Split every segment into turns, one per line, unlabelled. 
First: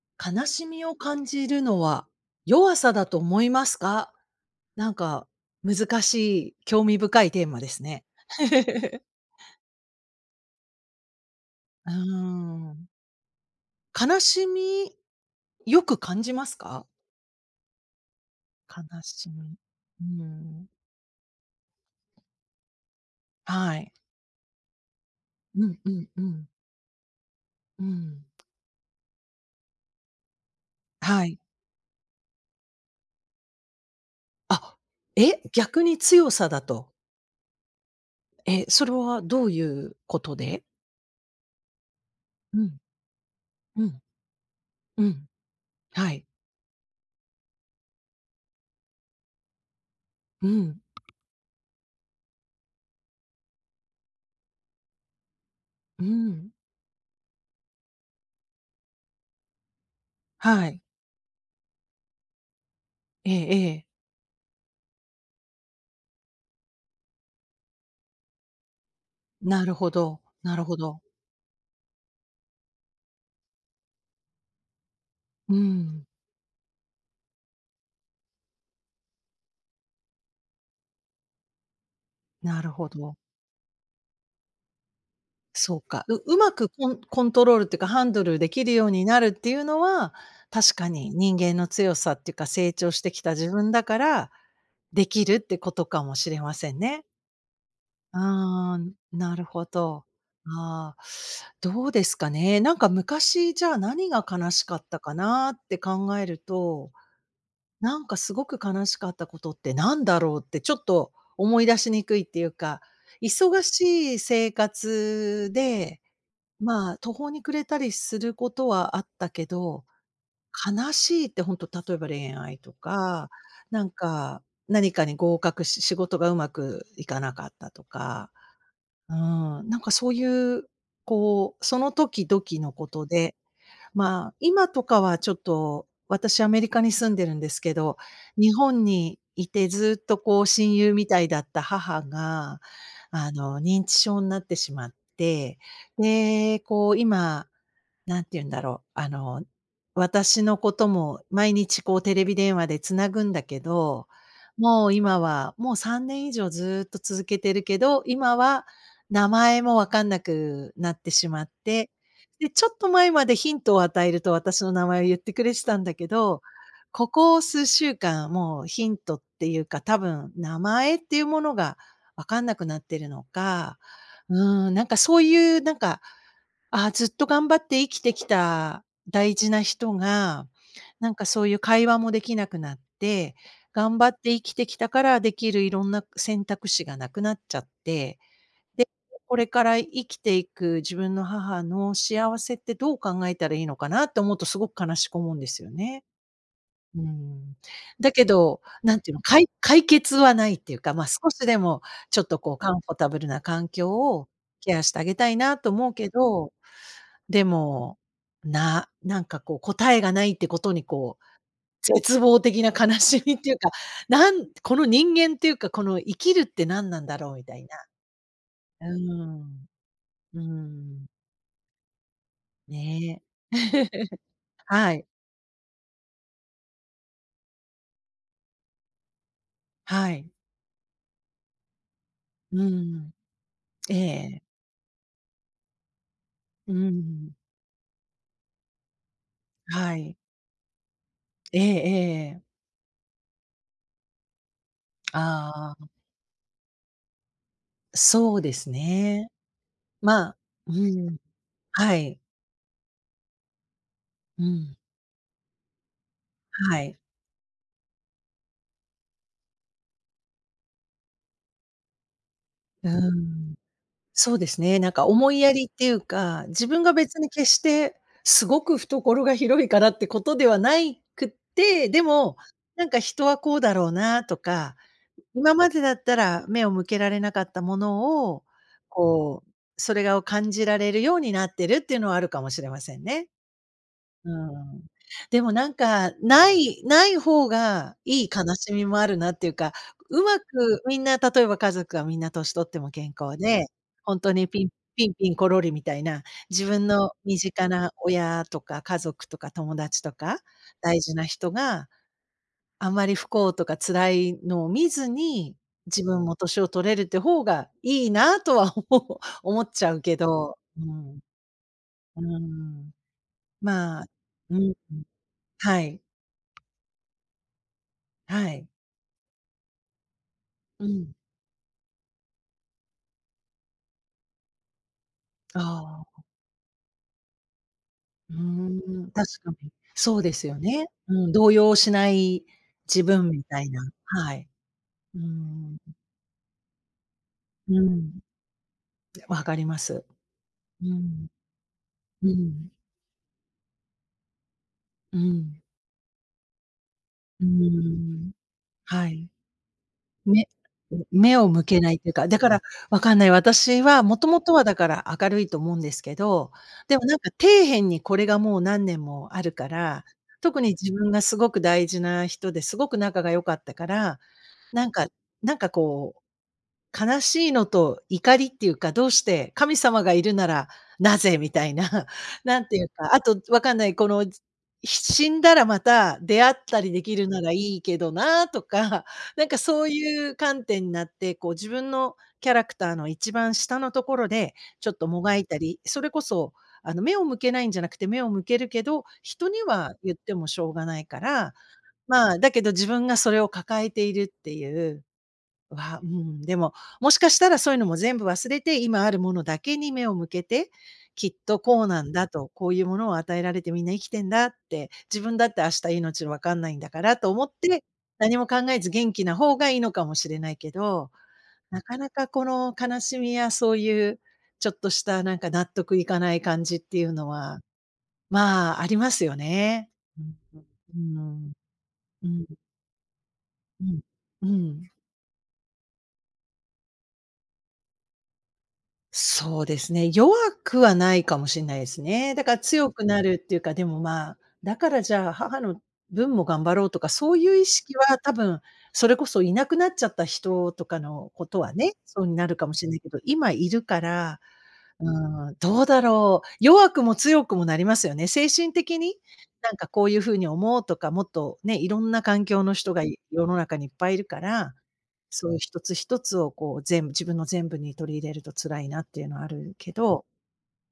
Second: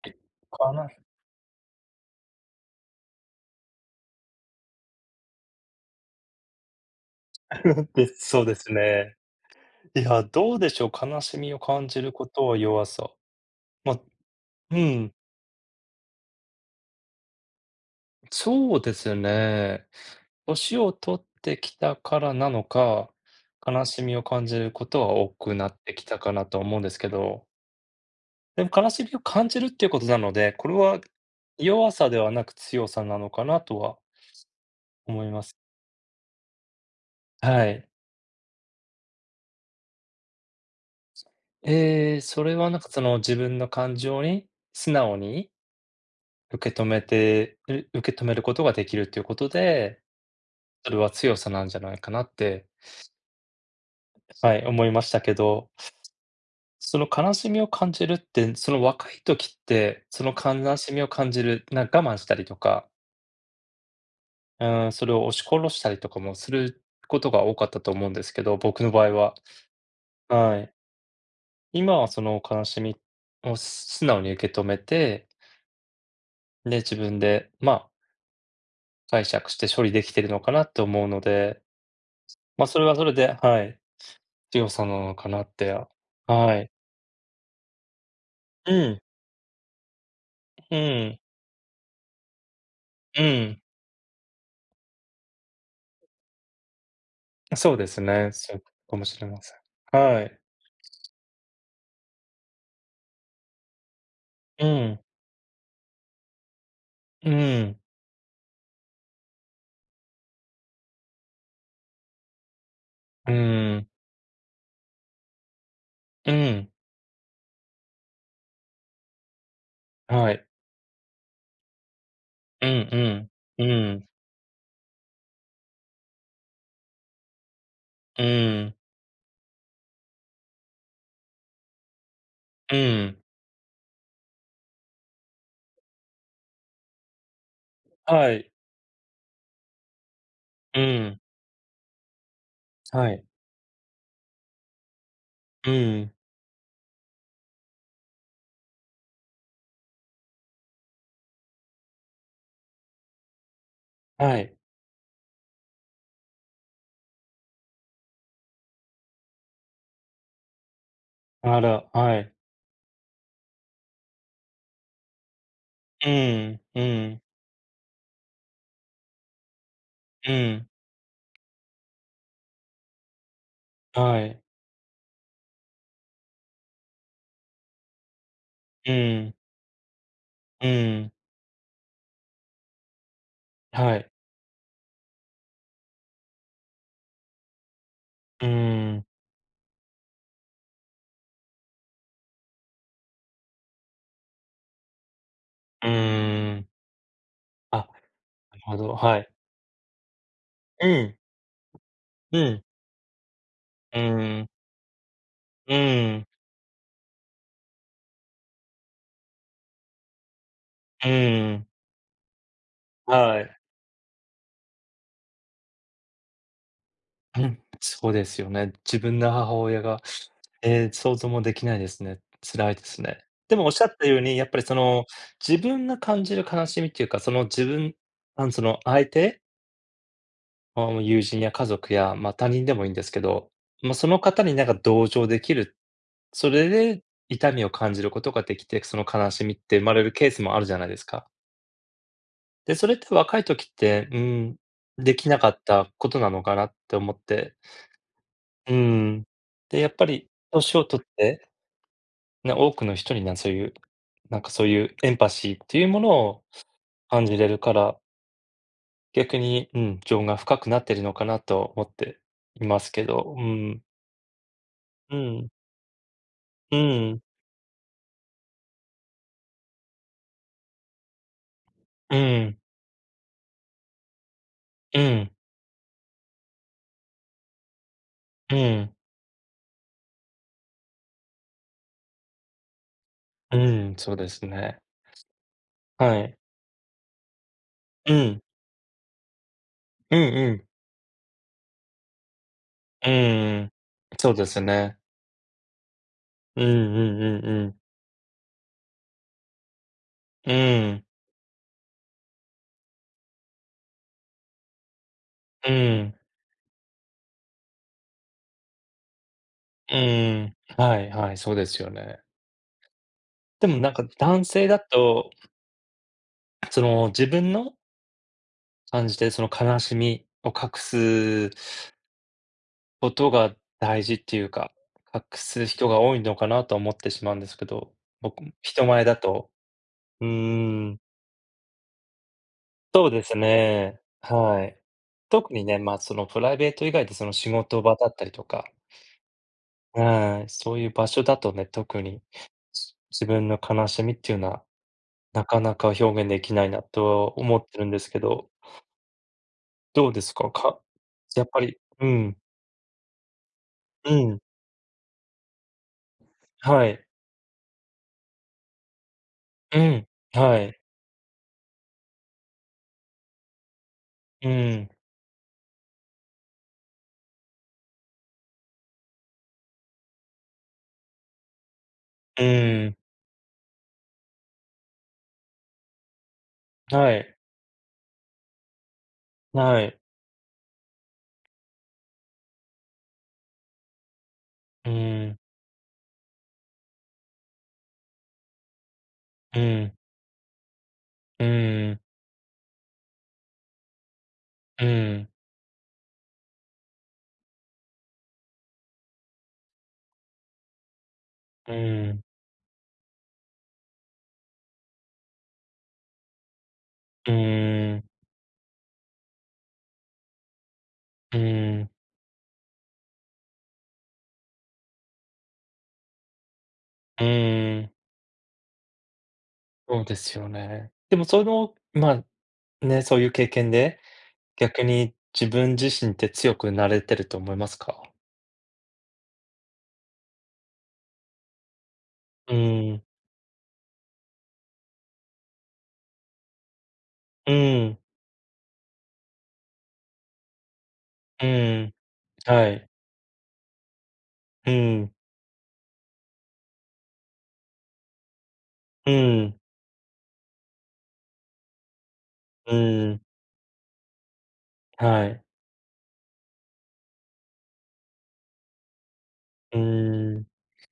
悲
悲しみを
し
感じるのは弱さだと思いますか？なんか難しい、興味深いテーマです ね。
で、そうです ね。いや、どうでしょう、悲しみを感
うー
じることは弱
ん。
さ。まあ、
悲し
う
み、
ん、
よく感じますか？
そう
悲
です
しみ。
ね。
うん。
年を取ってきたからなのか、
は
悲
い。
しみを感じることは多く
う
なっ
んう
てき
ん
た
う
かな
ん。
と思うんですけど、
うん。
でも悲しみを感じるっていうことなので、これは
はい。
弱さではなく強さなのかなとは
あ、
思います。
逆に強さだと。
はい。
え、それはどういうことで？
ええ、それ
う
は
ん、
なんかその自分の
う
感
ん、
情に素
う
直
ん。
に
はい。
受け止めることができるということで、
うん、
それは強さなんじゃないかなって、はい、思いましたけど、
うん。
その悲しみを感じるって、その若い時って、その
は
悲
い。
しみを感じる、我慢したりとか、
ええええ。
うーん、それを押し殺したりとかもすることが多かったと思うんですけど、僕の場合は。
なるほど、な
は
るほ
い。
ど。
今はその悲しみを素直に受け止めて、
うん、
で、自分で、まあ、解釈して処理できてるのかなって思うので、
な
まあ、
る
それ
ほ
はそれ
ど。
ではい。強さなのかなって、
そう
あ
か。ううま
は
く
い。
コントロールっていうか、ハンドルできる
う
よう
ん、
になるっていうのは、確
う
かに
ん、
人間の強さっていうか、成長してき
う
た自
ん。
分だから、できるってことかもしれませんね。
そうですね、そう
ああ、
かもしれ
な
ま
る
せん。
ほど。
はい。
ああ、どうですかね。昔、じゃあ、何が悲し
う
かっ
ん、
たかなって考えると
うん、
すごく悲しかったことってなんだろうってちょっと思い出しにくいっていうか、
う
忙
ーん、
しい生活で、
うん、
まあ、途方に暮れたりすることはあったけど、
はい。
悲しいってほんと例えば恋愛
う
と
ん
か、
うん、う
なん
ん、
か、何かに合格し仕事がうまくいかなかったと
う
か、
ん、
うん、そういう、こう、その時々の
う
こと
ん、
でまあ、今とかはちょっと、私アメリカに住んでるんですけど、
はい、
日本にいてずっとこう親
う
友みた
ん、
いだった母が、
はい、
認知症になってしまって、
うん、
で、こう今なんて言うんだろう、私のことも毎日こうテレビ電話で繋ぐんだけど、
はい。
もう今は、もう3年以上ずっと続けてるけど、今は名前もわかんなくなってしまっ
あら、
て、
はい。
で、ちょっと前までヒントを与えると私の名前を言ってくれてたんだけ
う
ど、
ん、う
こ
ん、
こ数週間もうヒントっていうか、多分
う
名
ん、
前っていうものがわかんなくなってるのか、
はい。
うん、そういうずっと頑張って生きてきた
う
大
ん、
事な人が、
うん、
そういう会話もできなくなって、
は
頑張
い。
って生きてきたからできるいろんな選択肢がなくなっちゃって、
う
で、
ん、
これから生きていく自分の母の幸せってどう考えたらいいのかなって思うとすごく悲しく思うんですよ
うん
ね。
うん
うーん。
あ、
だけ
な
ど、
るほど、
なんていう
は
の、
い。
解決はないっていう
う
か、ま、
ん、
少しでもちょっと
う
こう
ん、
カンフォータブルな環境
う
を
ん、
ケアしてあげたいなと
う
思うけ
ん。
どでも、こう答えがないってことに
う
こう、
ーん。
絶望的な悲しみっ
は
ていう
い。
か、この人間っていうか、この生きるって何なんだろう
う
みた
ん、
いな。
そうですよね。
うー
自分の母
ん、
親が、
うー
ええ、
ん、
想像もできないですね。辛いです
ねえ。
ね。でもおっしゃったよ うに、やっぱりそ
は
の、
い、
自分が感じる悲しみっていうか、その自分その相手、
はい。
ま、友人や家族や、ま、他
うー
人でもいいんです
ん、
けど、
え
ま、その
え、
方になんか同情できる、それ
う
で
ん、
痛みを感じることができて、その悲しみって生ま
は
れる
い。
ケースもあるじゃないですか。
ええええ。
で、それって若い時って、ん、できなかっ
ああ、
たことなのかなって思って。
そうです
うん。
ね。
で、やっぱり
まあ、う
年を取っ
ん、
て、
はい、
ね、多くの人にそういう、な
う
んかそう
ん、
いうエンパシーっていうものを
はい、
感じれるから、逆に、うん、情が深くなってるのかなと思っていま
う
すけ
ー
ど、う
ん。
ん、
そうですね。
う
思い
ん、
やりっていうか、自
う
分が別
ん、
に決してすごく懐が広いからってことではなって、で
う
も、
ん、
人はこうだろうなとか、
うん、
今までだったら目を向けられなかったものを、
うん、
こう、それを感じられるようになってるっていうのはあるかもしれませんね。
うん、そうで
う
すね。
ん。でも
はい。
ない方が
う
いい悲
ん、
しみもあるなっていうか、
うん
うまく
うん、
みんな例えば家族がみんな年取っても
う
健康
ー
で、
ん。
ほん
そ
と
う
に
です
ピン
ね。
ピンピンコロリみたいな、
う
自
ん
分
う
の
ん
身
うんう
近
ん。
な親とか家族とか友達とか、
う
大
ん、
事な人があんまり不幸とか辛いのを見ずに、
う
自
ん、
分も年を取れるって方がいいなとは思思っちゃ
うん
う
う
けど、
ん
う
はい
ん、
はい、そうですよ
う
ね。
ーん、
でもなん
ま
か
あ、
男
う
性
ん、
だと
はい。
その、自分の
はい。
感じてるその悲しみを隠
うん。
すことが大事っていうか、隠す人が
あ
多い
あ、
のかなと思ってしまうんですけど、
うー
僕も人前
ん。
だ
確か
と。
に。そう
うー
ですよね。
ん、
うん、動揺しない自
そうで
分
す
みたいな。
ね。
はい。
はい。
うー
特に
ん。
ね、ま、そのプライベート以外でその仕
う
事場だ
ん。
ったりとか、
わかります。
はい、そう
う
いう場所
ん。
だとね、特に、
うん。
自分の悲しみっていうのは、
う
なか
ん。
なか表現できないなと
うー
思ってるんですけ
ん。
ど、
はい。
どうです
め
か？
目
や
を
っぱ
向
り
けない
う
というか、
ん、
だから、わかんない、私は
う
もと
ん、
もとはだから明るいと思うんですけど、
は
でも
い。
底辺にこれがもう何年もあるか
う
ら、
ん、
特
は
に
い。
自分がすごく大事な人ですごく仲が良かったから、
う
な
ん、
んかこう悲しいのと怒りっていうか、どうして神様がいるならなぜみたいな、
う
なんていう
ん、
か、あとわかんない、この、死んだらまた出会ったりで
は
きる
い、
ならいいけどなとか、そ
は
う
い。
いう観点になって、こう自分のキャラクターの一番下のところでちょ
う
っともが
ん、
いたり、それこそ目を向けないんじゃなくて、目を向けるけど、人
う
には
ん、
言ってもしょうがないか
う
ら、
ん、
まあ、だけど自分がそれを抱えているって
う
いう
ん、
うん、でも、もしかしたらそういうのも全部忘れて、今あるものだけに目を向けて、きっと
う
こうなん
ん、
だと、こういうものを与えられてみんな生きてんだって、自分だって明日命わかんないんだからと
う
思って、
ん、
何も考えず元気な方がいいのかもしれないけど、
う
な
ん、
かなかこの悲しみやそういうちょっとした納得いかない感じっていう
う
のは、
ん。
まあ、ありますよね。
そうで
う
すよね。
ん、
で
う
もそ
ん、
の、ま
うん、
あ、ね、そういう経験
う
で、
ん、う
逆
ん。
に自分自身って強くなれてると思いますか？
そうですね、弱くはないかもしれないですね。だか
う
ら強
ん、
くなるっていうか、でも、まあ、だからじゃあ母の分も頑張ろうとか、そうい
う
う意識
ん、
は多分、それこそいなくなっちゃった人とかのこ
う
とはね、
ん、
そうになるか
は
もし
い。
れないけど、今いるから
うん、
うーん、どうだろう。弱くも強くもなりますよね。精神的
う
に、
ん、
こういう風に思うとか、もっとね、いろんな環境の
う
人が
ん、
世の中にいっぱいいるから、
はい。
そういう一つ一つをこう全部自分の全部に取り入れると辛いなっていうのはある
う
けど、
ん、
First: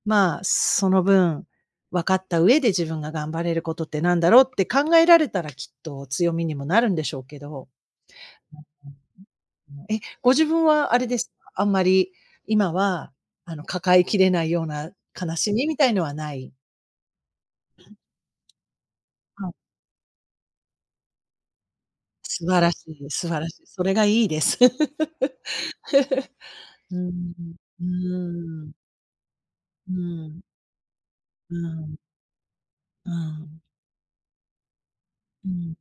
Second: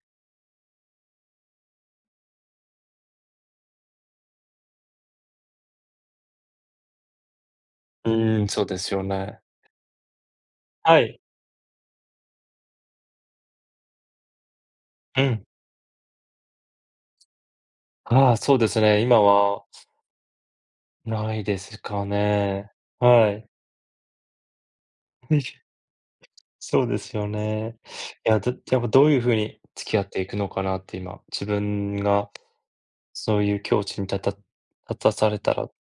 まあ、その分、分かった上で自分が頑張れることってなんだろうって考えられたらきっと強みにもなるんでしょうけど。
うん、そうですよね。
え、ご自分はあ
は
れで
い、
すか？あんまり今は、抱えきれないような
う
悲
ん。
しみみたいのはない？
ああ、そうですね。今は
あ、
ないですか
素晴ら
ね。
しい、素
は
晴
い。
らしい。それがいいです。
そう
うー
ですよ
ん、
ね。
う
いや、
ーん、
やっぱどういうふうに付
う
き合って
ー
いく
ん、
のかなって今、自
うーん、
分が
うー
そういう
ん、
境地に立たされ
う
たら、
ん。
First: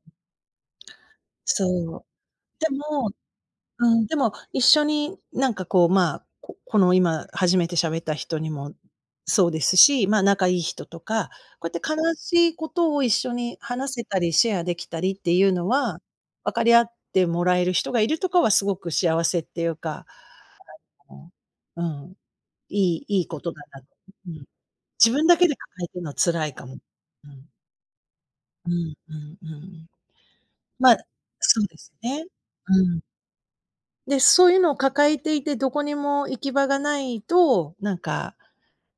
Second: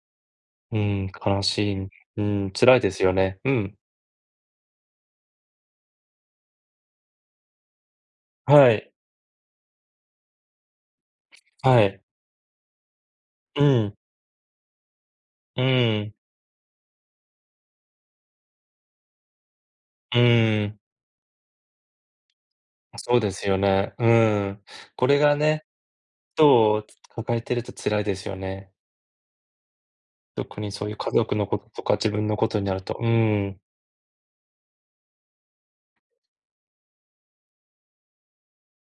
うん、悲
そ
しい、
う。
うん、
で
辛いです
も
よね。うん。
うん、でも、一緒にこう、まあ、ここの今初めて喋った人に
は
も
い。
そうですし、まあ、仲いい人とか、こうやっ
は
て
い。
悲しいことを一緒に
う
話
ん。
せたりシェアできたりっていう
う
のは、
ん。
分かり合ってもらえる人がいるとかはすごく幸せっていうか、
うん。
あのうん、いい
そう
いい
で
こ
す
と
よ
だなと。
ね。う
うん。
ん。こ
自
れ
分
が
だけで
ね、
抱えてるのは辛いか
ど
も。
う
う
抱え
ん。
てると辛いですよ
う
ね。
んうんうん。
特にそう
ま
い
あ、
う家族のこ
そう
と
で
と
す
か自
ね。
分のことになる
う
と、
ん。
うん。
で、そういうのを抱えていて、どこにも行き場がないと、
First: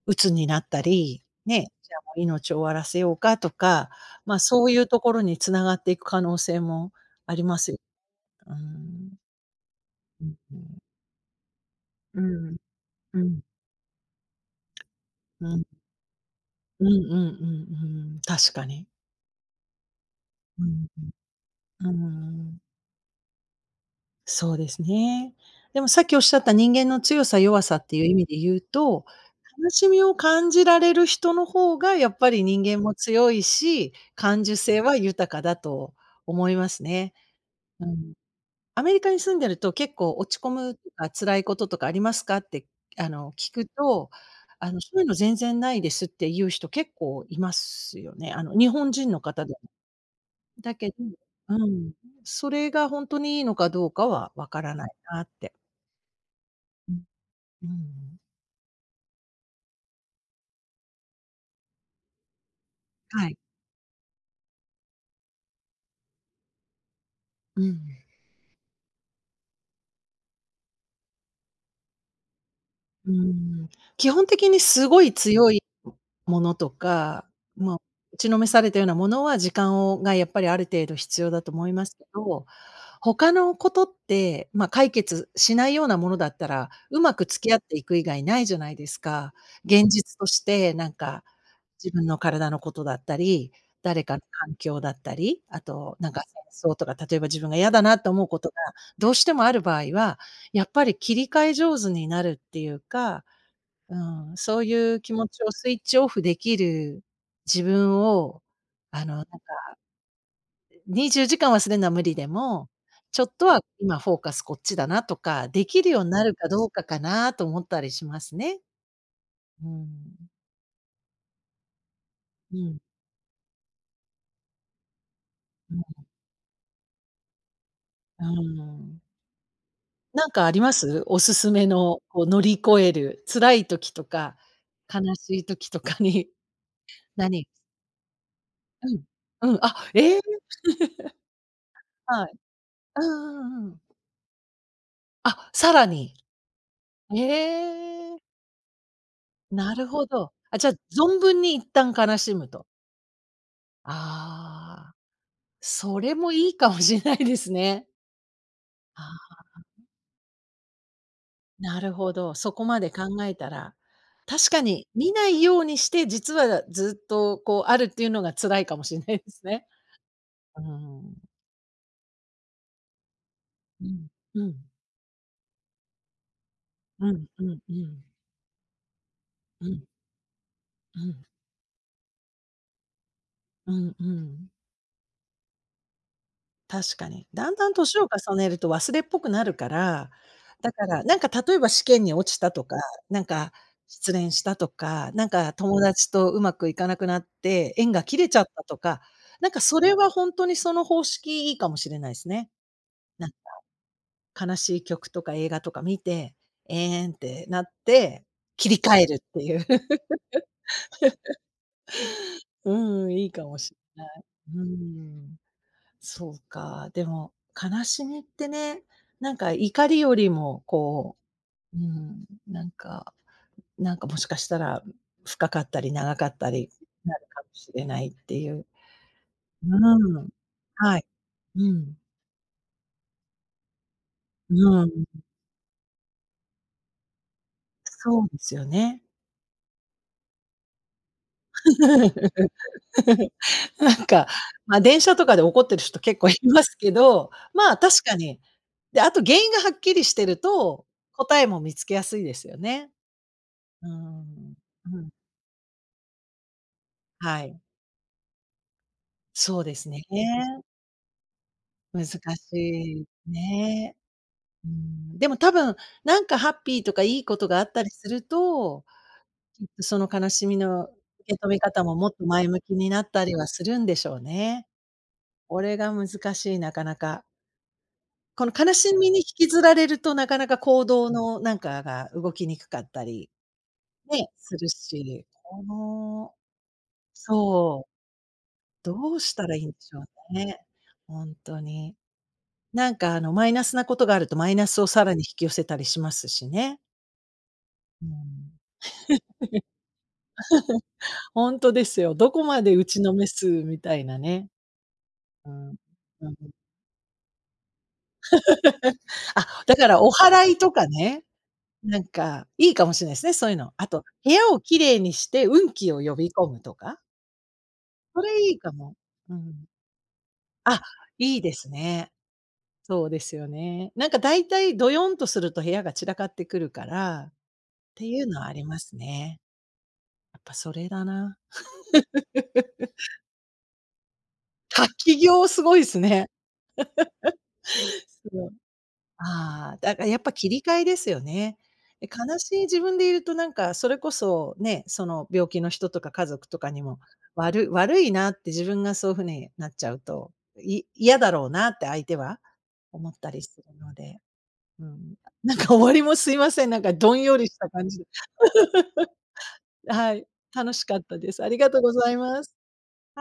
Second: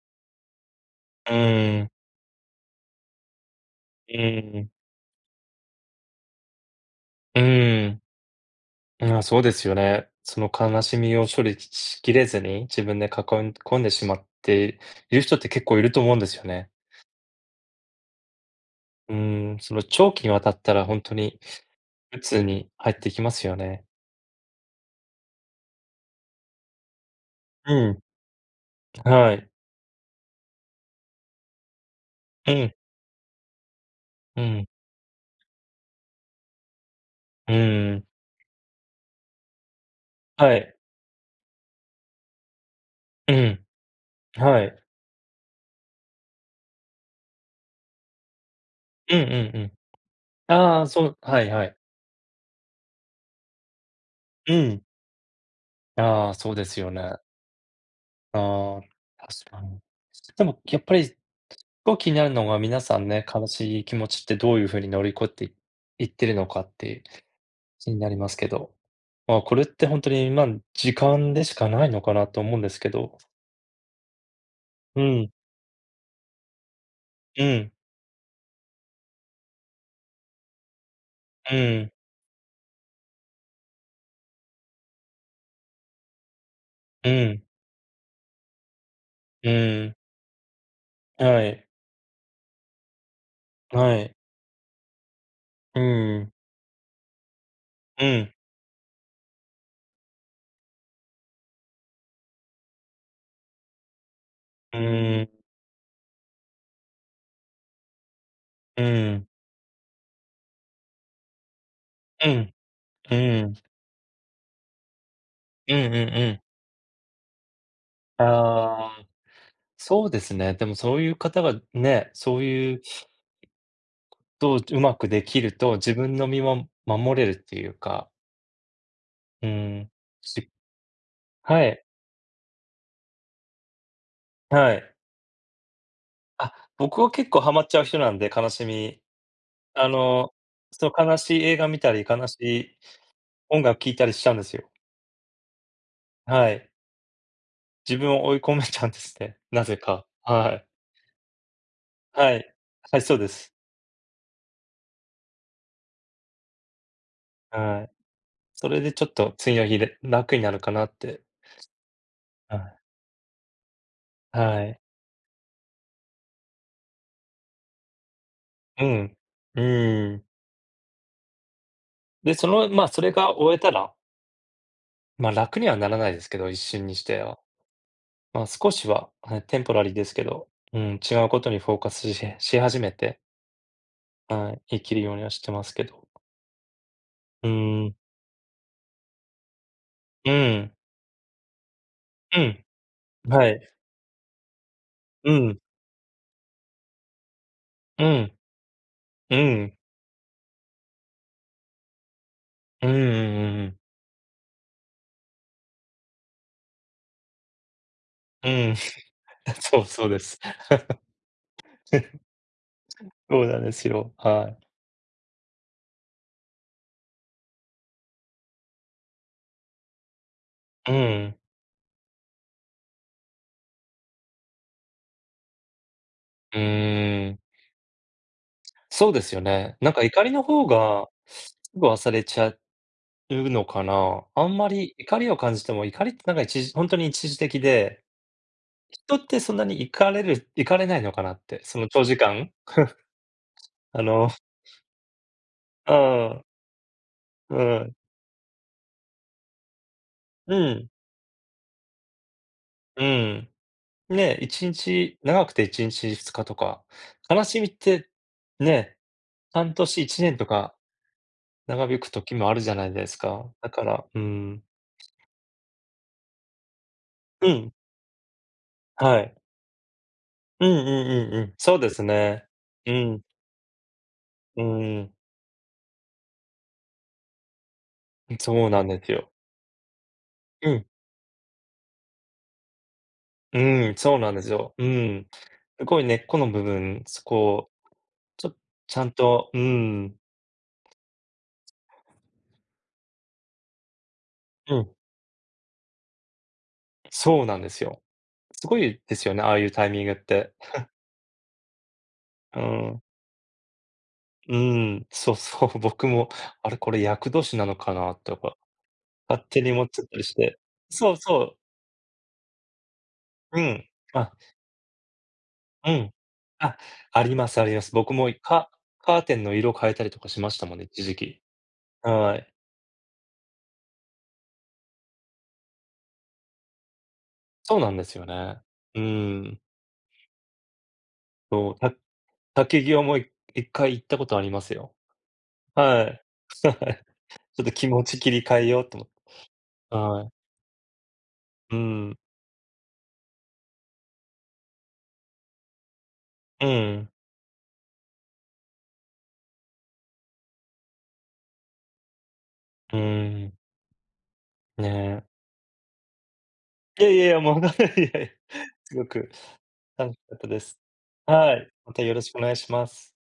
鬱になったり、
う
ね、
ーん、
じゃあもう命を終わらせようかとか、
う
まあ、
ー
そ
ん、
ういうところに繋がっていく可能性もあ
う
りますよ。
ーん。
うーん。
まああ、そうですよね。
うん
その
うん。
悲しみを処理しき
う
れ
ん、
ず
うん。
に、自分で
うん。
抱え込んでしまっている人って結構いると思うんですよね。
うんうんうんうん。確かに。
うーん、その長期にわたっ
う
たら
ん。
ほんとに
うー
鬱
ん。
に入っていきますよね。
そうですね。でもさっきおっしゃった人間の強さ弱
う
さってい
ん、
う意味で言うと、
はい。
悲しみを感じられる人の方がやっぱり
う
人
ん、
間も強いし、感
う
受
ん、
性は豊かだと思いますね。
う
う
ーん。
ん。アメリカに住んでると結構落ち込
は
む
い。
とか辛いこととかありますかって、
う
聞く
ん、
と、
はい。
そういうの全然ないですっていう人結構いますよね。日本人
う
の
ん
方
う
で
ん
も。
うん。
だ
ああ、
けど
そうはいは
う
い。
ん、それが本当にいいのかどうかはわ
う
から
ん。
ないなって。
ああ、そうですよ
うん、
ね。
うん。
ああ、確かに。でもやっぱり、すごい気になるのが、皆さんね、
はい。
悲しい気持ちってどういう風に乗り越えていいってるのかって
うん。
気になりますけど。まあ、これってほんとに、ま、時間でしかないのかなと思うんですけ
うー
ど。
ん、基本的にすご
う
い
ん、
強いものとか、
うん、
まあ、打ちのめされたようなものは時間がやっぱりある程度必要だと
う
思いま
ん、
すけど、他のことって、ま、解決しないようなものだったら、う
う
まく
ん、
付き合っていく以外ないじゃないですか。
う
現
ん。
実としてなんか
はい、
自分の体のことだったり、
は
誰か
い。
の環境だったり、あ
う
となんか
ん、
戦争とか、例えば自分が嫌だな
う
と思う
ん、
ことがどうしてもある場合は、やっぱり切り替え上手になるっていうか、うん、そうい
う
う気
ー
持
ん、
ちをスイッチオフできる自分を、
う
なん
ん、
か24時間忘れるのは無理で
うん、
も、
うん、
ちょっと
うん
は今フォーカスこっちだなとか、で
う
きる
ん
ようになる
うん。
かどうかかなと思ったりしますね。
ああ、
うん。
そうですね。でもそういう方がね、そう
う
い
ん、
うと、うまくできる
う
と、自
ん、
分の身も守れるっていうか、
うん。
うーん、
なんかあ
し
ります？おすす
は
め
い、
の、こう乗り越える、辛い時とか、
はい。
悲しい時とかに。
あ、僕は結構
何
ハマっちゃう人なんで、悲し
う
み、
ん。うん、
あ
あ、ええ、
の、そう、悲しい映画見たり、悲
はい。
しい
うんう
音
んう
楽
ん。
聴いたりしちゃうんですよ。
あ、さらに。
はい。
え
自分
え、
を追い込めちゃうんですね、な
な
ぜ
るほ
か。
ど。
は
あ、じ
い。
ゃ、存分に一旦悲し
は
む
い。
と。
はい、そうです。
ああ、それもいいかもしれないです
は
ね。
い。それでちょっ
あ
と
あ、
次の日で楽になるかなって。
なるほど、そ
は
こ
い。
まで考えたら。確か
はい。
に見ないようにして、実はずっとこうあるっていうのが辛いかも
う
しれない
ん。
です
う
ね。
ーん。
うーん。
で、その、まあ、それが終えた
う
ら
ん、うん、
ま、楽にはならないですけど、一瞬にし
う
て
ん、
は。
うん、うん、
まあ、少しは、はい、テン
う
ポラ
ん、
リーですけど、う
う
ん、違
ん、
うことにフォーカスし始めて、
うん、
はい、生きるようにはしてますけど。
確かに。
う
だんだん
ん、
年を重ねると忘れっぽくなるから、
う
だ
ん、
から、なんか例えば試験に落ち
う
たと
ん、
か、なん
は
か
い、
失恋したとか、なん
う
か
ん、
友達とうまくいかなくなって縁が
う
切れち
ん、
ゃったとか、
う
なんか
ん、
それはほんとにその方式いいかもしれないすね。
うんう
なん
んうん
悲しい曲とか映画とか見て、ええんってなって、
うん、
切
うん
り替えるってい う。
そう そうです。
うん、いいか
そう
も
なん
し
です
んな
よ、
い。
は
うー
い。
ん。そうか、でも、悲しみってね、なんか怒りよりも
う
こ
ん、
う、うん、なんかもしかしたら深かったり長かった
う
りなる
ーん、
かもしれないっていう。
そうですよね。なんか
う
怒
ん。
りの方
はい。
が、す
う
ぐ
ん。
忘れちゃうのかな。あんま
うん。
り怒りを感じても、怒りってなんか一時的で
そうですよね。
人ってそんなに行かれる行かれないのかなって、その長時間、
な
あ
んか、
の
まあ、電車とかで怒ってる
う
人結構い
ん、
ますけど、
う
まあ、
ん、
確かに。で、あと原因がはっきりしてる
う
と、
ん、
答えも見つけやすいですよね。
うん。
う
ね、
ん。
1
うん。
日長くて1日2日とか、悲
は
し
い。
みって、ね、
そう
半
ですね。
年1年とか長引
難
く
し
時もあるじゃない
い
ですか。だか
ね。
ら、うん。
うん、でも多分、なんかハッピーとかいいこと
う
があっ
ん、
たりすると、
はい。
きっとその悲しみ
うん
の
うん
受
うん
け
う
止
ん、
め
そう
方
で
も
す
もっと
ね。
前向きに
う
なっ
ん、
たりはするんでしょう
う
ね。
ん、
これが難しい、なかなか。この
そう
悲
なん
し
で
み
す
に
よ。
引きずられるとなかなか
う
行
ん、
動のなんかが動きにくかったり
うん、そう
ね、
なんです
する
よ。う
し、
ん。
こ
すごい根っ
の
この部分、そこを
そう、
ちょちゃん
どうした
と
ら
う
いいんでしょ
ん。
うね、本当に。なんか、マイナスなことがあると、マイナ
う
スを
ん、
さらに引き寄せたりしますしね。
そうなんですよ。
う当ん。
すごいですよね、ああいうタイミングって。
ほんとですよ。どこ
う
まで打ち
ん。
のめすみたいなね。
うーん、そう
う
そ
ん。
う、僕も、
うん。
あれ、これ厄年なのかなとか、勝手
あ、
に
だ
思
か
っち
ら
ゃっ
お
たりし
祓い
て。
とか
そう
ね、
そ
なんか、いいかもしれないですね、そういう
う、う
の。あ
ん。
と、部
あ、
屋をきれいにして運気
う
を
ん。
呼び込むと
あ、
か、
ありますあります。僕
そ
も
れいい
カ
かも。
カー
う
テンの
ん。
色変えたりとかしましたもん
あ、
ね、一時
いい
期。
ですね。
はい。
そうですよね。なんかだいたいどよんとすると部屋が散らかってくるから、っ
そうなんで
て
す
い
よ
うのはあ
ね。
ります
う
ね。
ーん。
やっぱそれだな。
そう、竹際も一回行ったことありますよ。
滝行すごいです
はい。
ね。
はい。ちょっと気持ち
す
切り
ごい。
替えようと思って。
ああ、だからやっ
は
ぱ
い。
切り替えですよね。
う
で、
ん。
悲しい自分でいるとなんかそれこそね、その病気の人とか家族と
う
かにも、
ん。
悪いなって自分がそういう風になっちゃうと、嫌だろうなって相手は
う
思ったり
ーん、
するので、う
ね
ん。
え。
なんか終わりもすいません、なんか
いや
ど
い
ん
やい
よ
や、
りし
もう、い
た感じで。
やいや、すごく楽
は
し
い、
かったで
楽
す。
しかったです。あ
は
りが
い、
とうご
また
ざ
よ
い
ろしくお
ま
願
す。
いします。